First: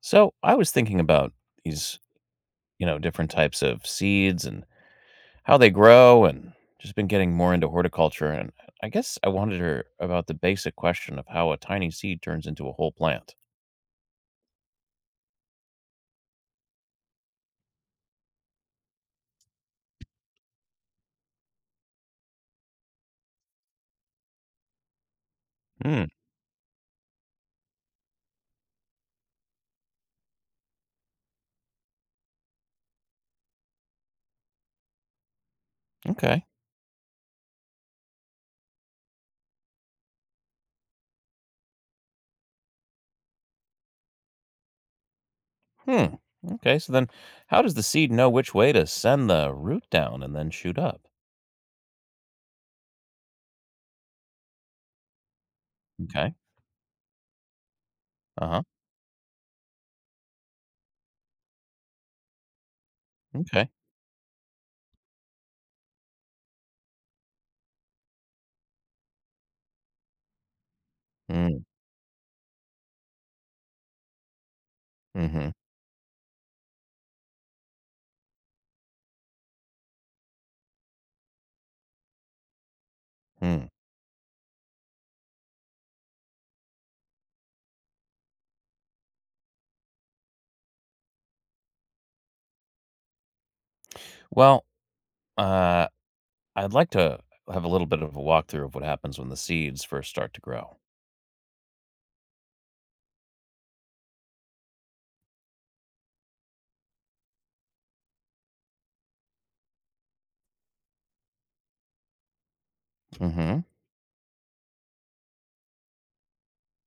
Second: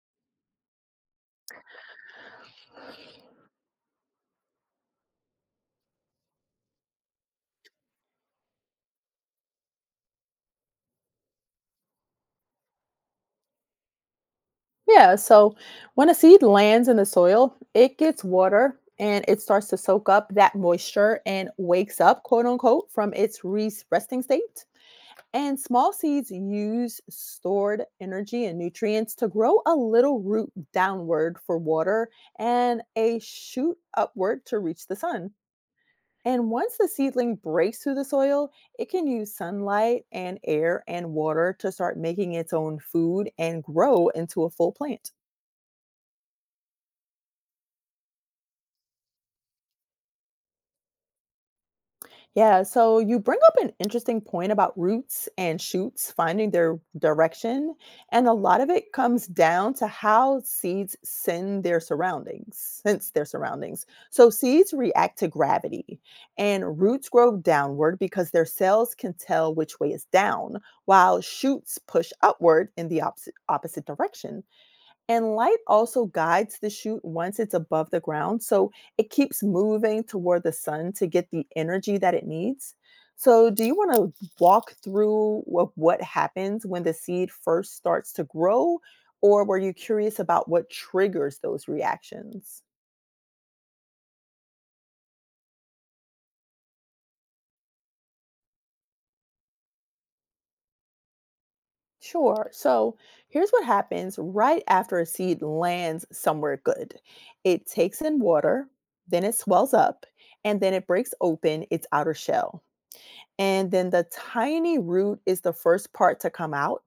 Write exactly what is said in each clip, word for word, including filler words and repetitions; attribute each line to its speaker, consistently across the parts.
Speaker 1: So I was thinking about these, you know, different types of seeds and how they grow, and just been getting more into horticulture. And I guess I wanted her about the basic question of how a tiny seed turns into a whole plant.
Speaker 2: Yeah, so when a seed lands in the soil, it gets water and it starts to soak up that moisture and wakes up, quote unquote, from its re- resting state. And small
Speaker 1: Hmm.
Speaker 2: seeds use stored energy and nutrients to grow a little root downward for water and a shoot upward to reach the sun.
Speaker 1: Okay.
Speaker 2: And once the seedling breaks through the soil, it can use sunlight and air and water to start making its own food and grow into a full plant.
Speaker 1: Hmm. Okay. So then, how does the seed know which way to send the root down and then shoot up?
Speaker 2: Yeah, so you bring up an interesting point about roots and shoots
Speaker 1: Okay.
Speaker 2: finding their direction. And a
Speaker 1: Uh
Speaker 2: lot
Speaker 1: huh.
Speaker 2: of it comes down to how seeds send their surroundings, sense their
Speaker 1: Okay.
Speaker 2: surroundings. So seeds react to gravity, and roots grow downward because their cells can tell which way is down, while
Speaker 1: Mm.
Speaker 2: shoots push upward in the opposite, opposite direction.
Speaker 1: Hmm.
Speaker 2: And
Speaker 1: mm-hmm,
Speaker 2: light also guides the shoot once it's above the ground, so it keeps moving toward the sun to get the energy that it needs. So, do
Speaker 1: Hmm.
Speaker 2: you want to walk through what, what happens when the seed first starts to grow, or were you curious about what triggers those reactions?
Speaker 1: Well, uh, I'd like to have a little bit of a walkthrough of what happens when the seeds first start to grow.
Speaker 2: Sure. So, here's what happens right after a seed lands somewhere good it takes in water, then it swells up, and then it breaks open its outer shell.
Speaker 1: Mm-hmm.
Speaker 2: And then the tiny root is the first part to come out,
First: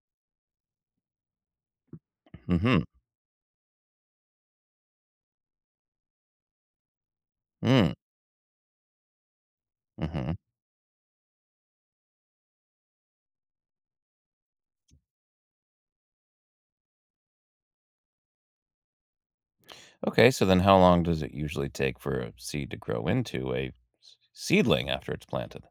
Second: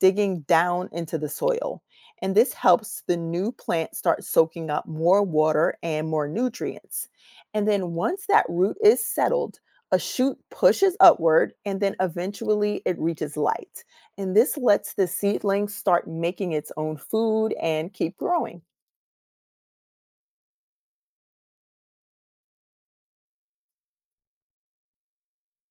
Speaker 2: digging down into the soil. And this
Speaker 1: Mm-hmm.
Speaker 2: helps the new plant start soaking up more water and more nutrients. And then
Speaker 1: Mm.
Speaker 2: once that root is settled, a
Speaker 1: hmm
Speaker 2: shoot pushes upward and then eventually it reaches light. And this lets the seedling start making its own food and keep growing.
Speaker 1: Okay, so then how long does it usually take for a seed to grow into a s- seedling after it's planted?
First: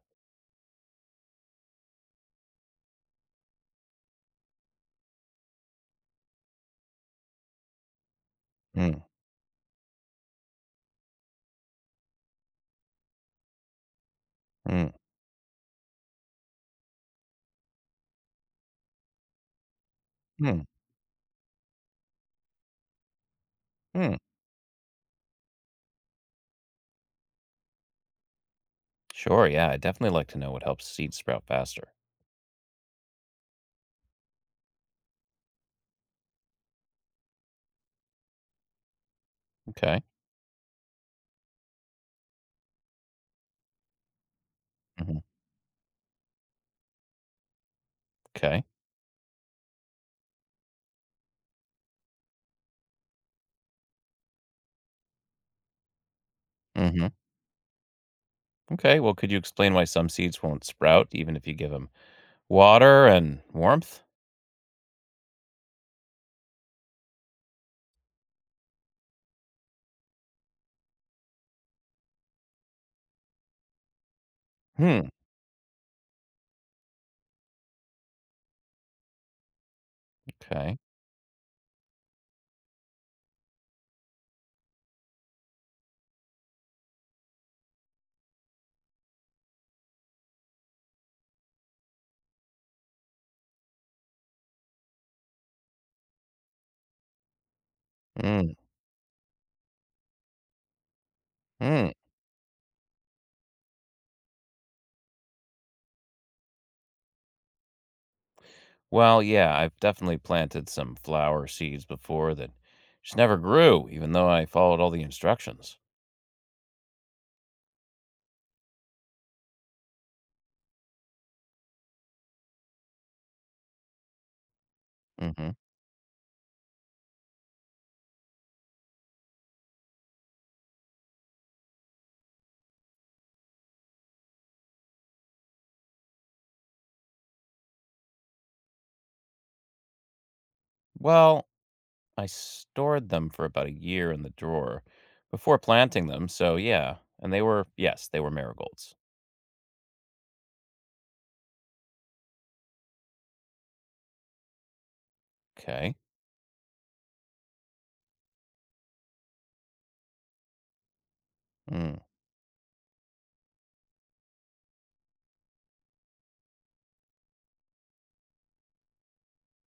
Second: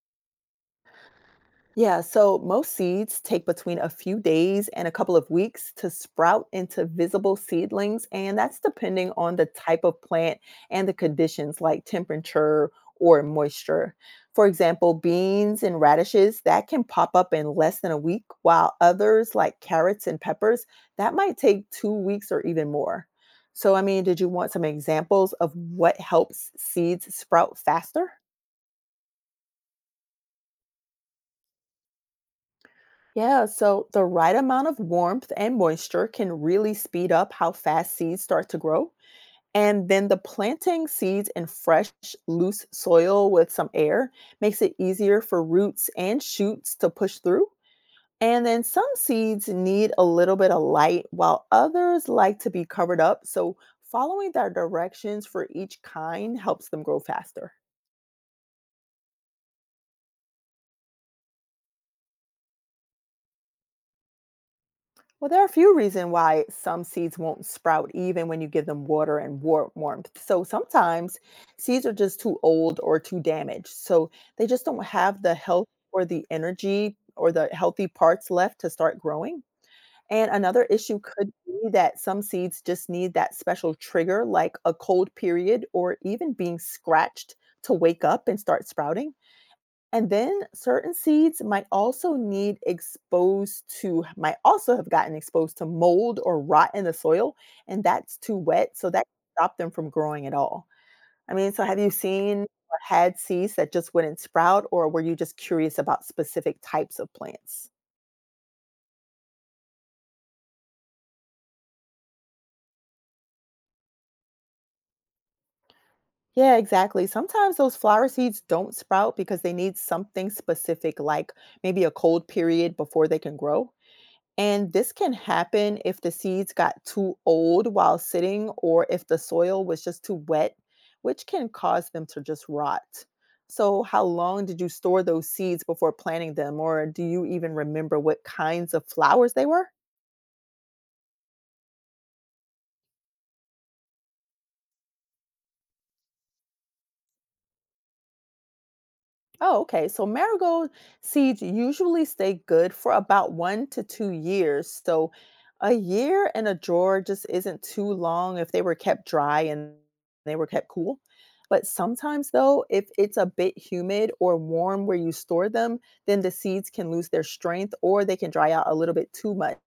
Speaker 2: Yeah, so most seeds take between a few days and a couple of weeks to sprout into visible seedlings, and that's
Speaker 1: Mm,
Speaker 2: depending on the type of plant and the conditions like temperature or moisture. For
Speaker 1: mm,
Speaker 2: example, beans and radishes that can pop up in less than a week, while others like carrots and peppers
Speaker 1: mm,
Speaker 2: that might take two weeks or even more. So I mean,
Speaker 1: mm.
Speaker 2: did you want some examples of what helps seeds sprout faster?
Speaker 1: Sure, yeah, I'd definitely like to know what helps seeds sprout faster.
Speaker 2: Yeah, so the right amount of warmth and moisture can really speed up how fast seeds start to grow. And
Speaker 1: Okay.
Speaker 2: then the planting seeds in fresh, loose soil with some air makes it
Speaker 1: hmm
Speaker 2: easier for roots and shoots to push through. And then
Speaker 1: Okay.
Speaker 2: some seeds need a little bit of light, while others like to be covered up. So following their directions for each kind helps them grow
Speaker 1: hmm
Speaker 2: faster.
Speaker 1: Okay, well, could you explain why some seeds won't sprout even if you give them water and warmth?
Speaker 2: Well, there are a few reasons why some seeds won't sprout even when you give them water and war- warmth. So sometimes seeds are just too old or too damaged. So they just don't
Speaker 1: Hmm.
Speaker 2: have the health or the energy or the healthy parts left to start growing. And another
Speaker 1: Okay.
Speaker 2: issue could be that some seeds just need that special trigger, like a cold period or even being scratched to wake up and start sprouting. And then certain seeds might also need exposed to might also have gotten exposed to mold or rot in the soil, and that's too
Speaker 1: Mm,
Speaker 2: wet, so that stopped them from growing at all. I mean, so have you
Speaker 1: mm.
Speaker 2: seen or had seeds that just wouldn't sprout, or were you just curious about specific types of plants?
Speaker 1: Well, yeah, I've definitely planted some flower seeds before that just never grew, even though I followed all the instructions.
Speaker 2: Yeah, exactly. Sometimes those flower seeds don't sprout because they need something specific, like maybe a cold period before they can grow. And this can
Speaker 1: hmm
Speaker 2: happen if the seeds got too old while sitting or if the soil was just too wet, which can cause them to just rot. So, how long did you store those seeds before planting them, or do you even remember what kinds of flowers they were?
Speaker 1: Well, I stored them for about a year in the drawer before planting them. So yeah, and they were yes, they were marigolds.
Speaker 2: Oh, okay. So marigold seeds usually stay good for about one to two years. So a
Speaker 1: Okay.
Speaker 2: year in a drawer just isn't too long if they were kept dry and they were kept cool. But
Speaker 1: Mm.
Speaker 2: sometimes, though, if it's a bit humid or warm where you store them, then the seeds can lose their strength or they can dry out a little bit too much.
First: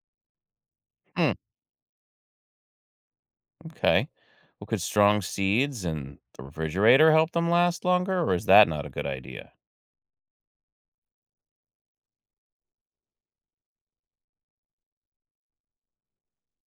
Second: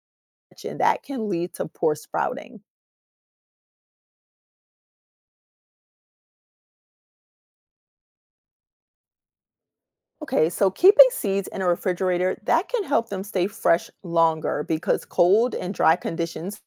Speaker 2: And that can
Speaker 1: Hmm.
Speaker 2: lead to poor sprouting.
Speaker 1: Okay. Well, could strong seeds in the refrigerator help them last longer, or is that not a good idea?
Speaker 2: Okay, so keeping seeds in a refrigerator that can help them stay fresh longer because cold and dry conditions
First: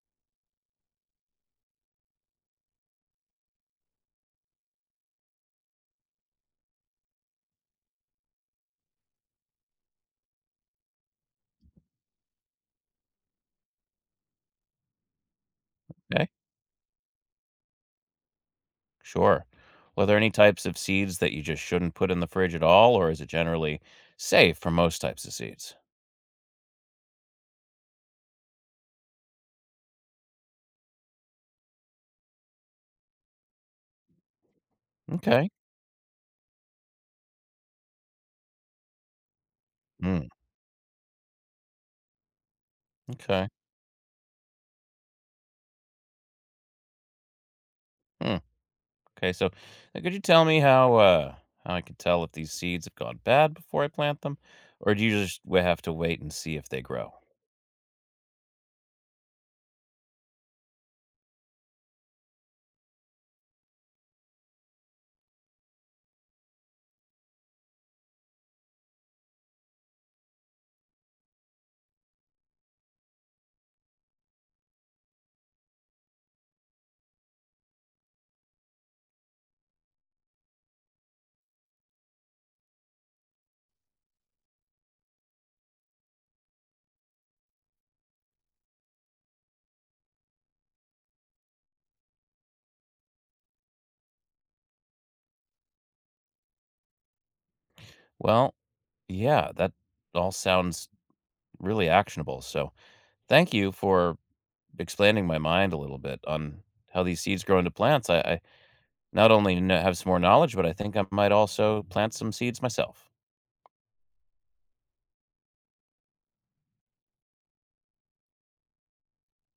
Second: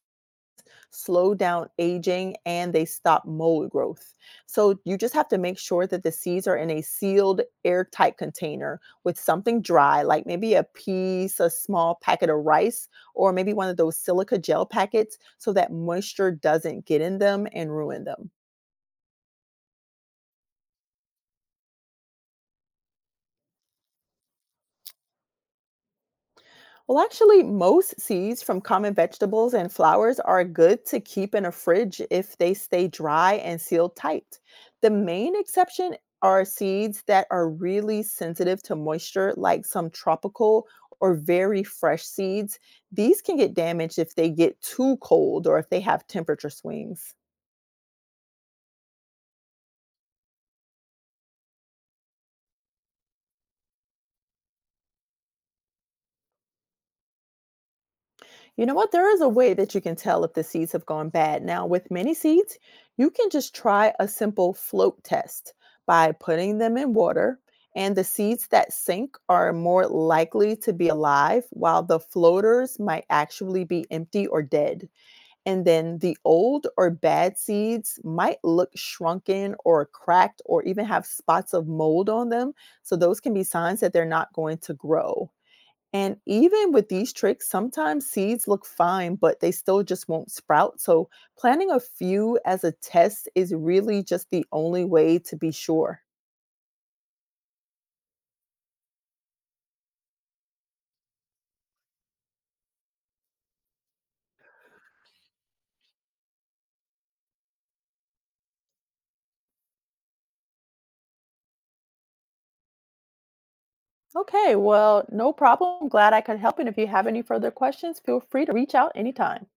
Speaker 2: slow down aging and they stop mold growth. So you just have to make sure that the seeds are in a sealed, airtight container with something dry, like maybe a piece, a small packet of rice, or maybe one of those silica gel packets so that
Speaker 1: Okay.
Speaker 2: moisture doesn't get in them and ruin them.
Speaker 1: Sure. Were there any types of seeds that you just shouldn't put in the fridge at all, or is it generally safe for most types of seeds?
Speaker 2: Well, actually, most seeds from common vegetables and flowers are good to keep in a fridge if they stay dry and sealed tight. The main
Speaker 1: Okay.
Speaker 2: exception are seeds that are really sensitive to moisture, like some
Speaker 1: Mm.
Speaker 2: tropical or very fresh seeds. These can
Speaker 1: Okay.
Speaker 2: get damaged if they get too cold or if they have temperature swings.
Speaker 1: Hmm. Okay, so uh, could you tell me how uh how I can tell if these seeds have gone bad before I plant them, or do you just wa- have to wait and see if they grow?
Speaker 2: You know what? There is a way that you can tell if the seeds have gone bad. Now, with many seeds, you can just try a simple float test by putting them in water, and the seeds that sink are more likely to be alive, while the floaters might actually be empty or dead. And then the old or bad seeds might look shrunken or cracked or even have spots of mold on them. So, those can be signs that they're not going to grow. And even with these tricks, sometimes seeds look fine, but they still just won't sprout. So, planting a few as a test is really just the only way to be sure.
Speaker 1: Well, yeah, that all sounds really actionable. So thank you for expanding my mind a little bit on how these seeds grow into plants. I, I not only kn- have some more knowledge, but I think I might also plant some seeds myself.
Speaker 2: Okay, well, no problem. I'm glad I could help. And if you have any further questions, feel free to reach out anytime.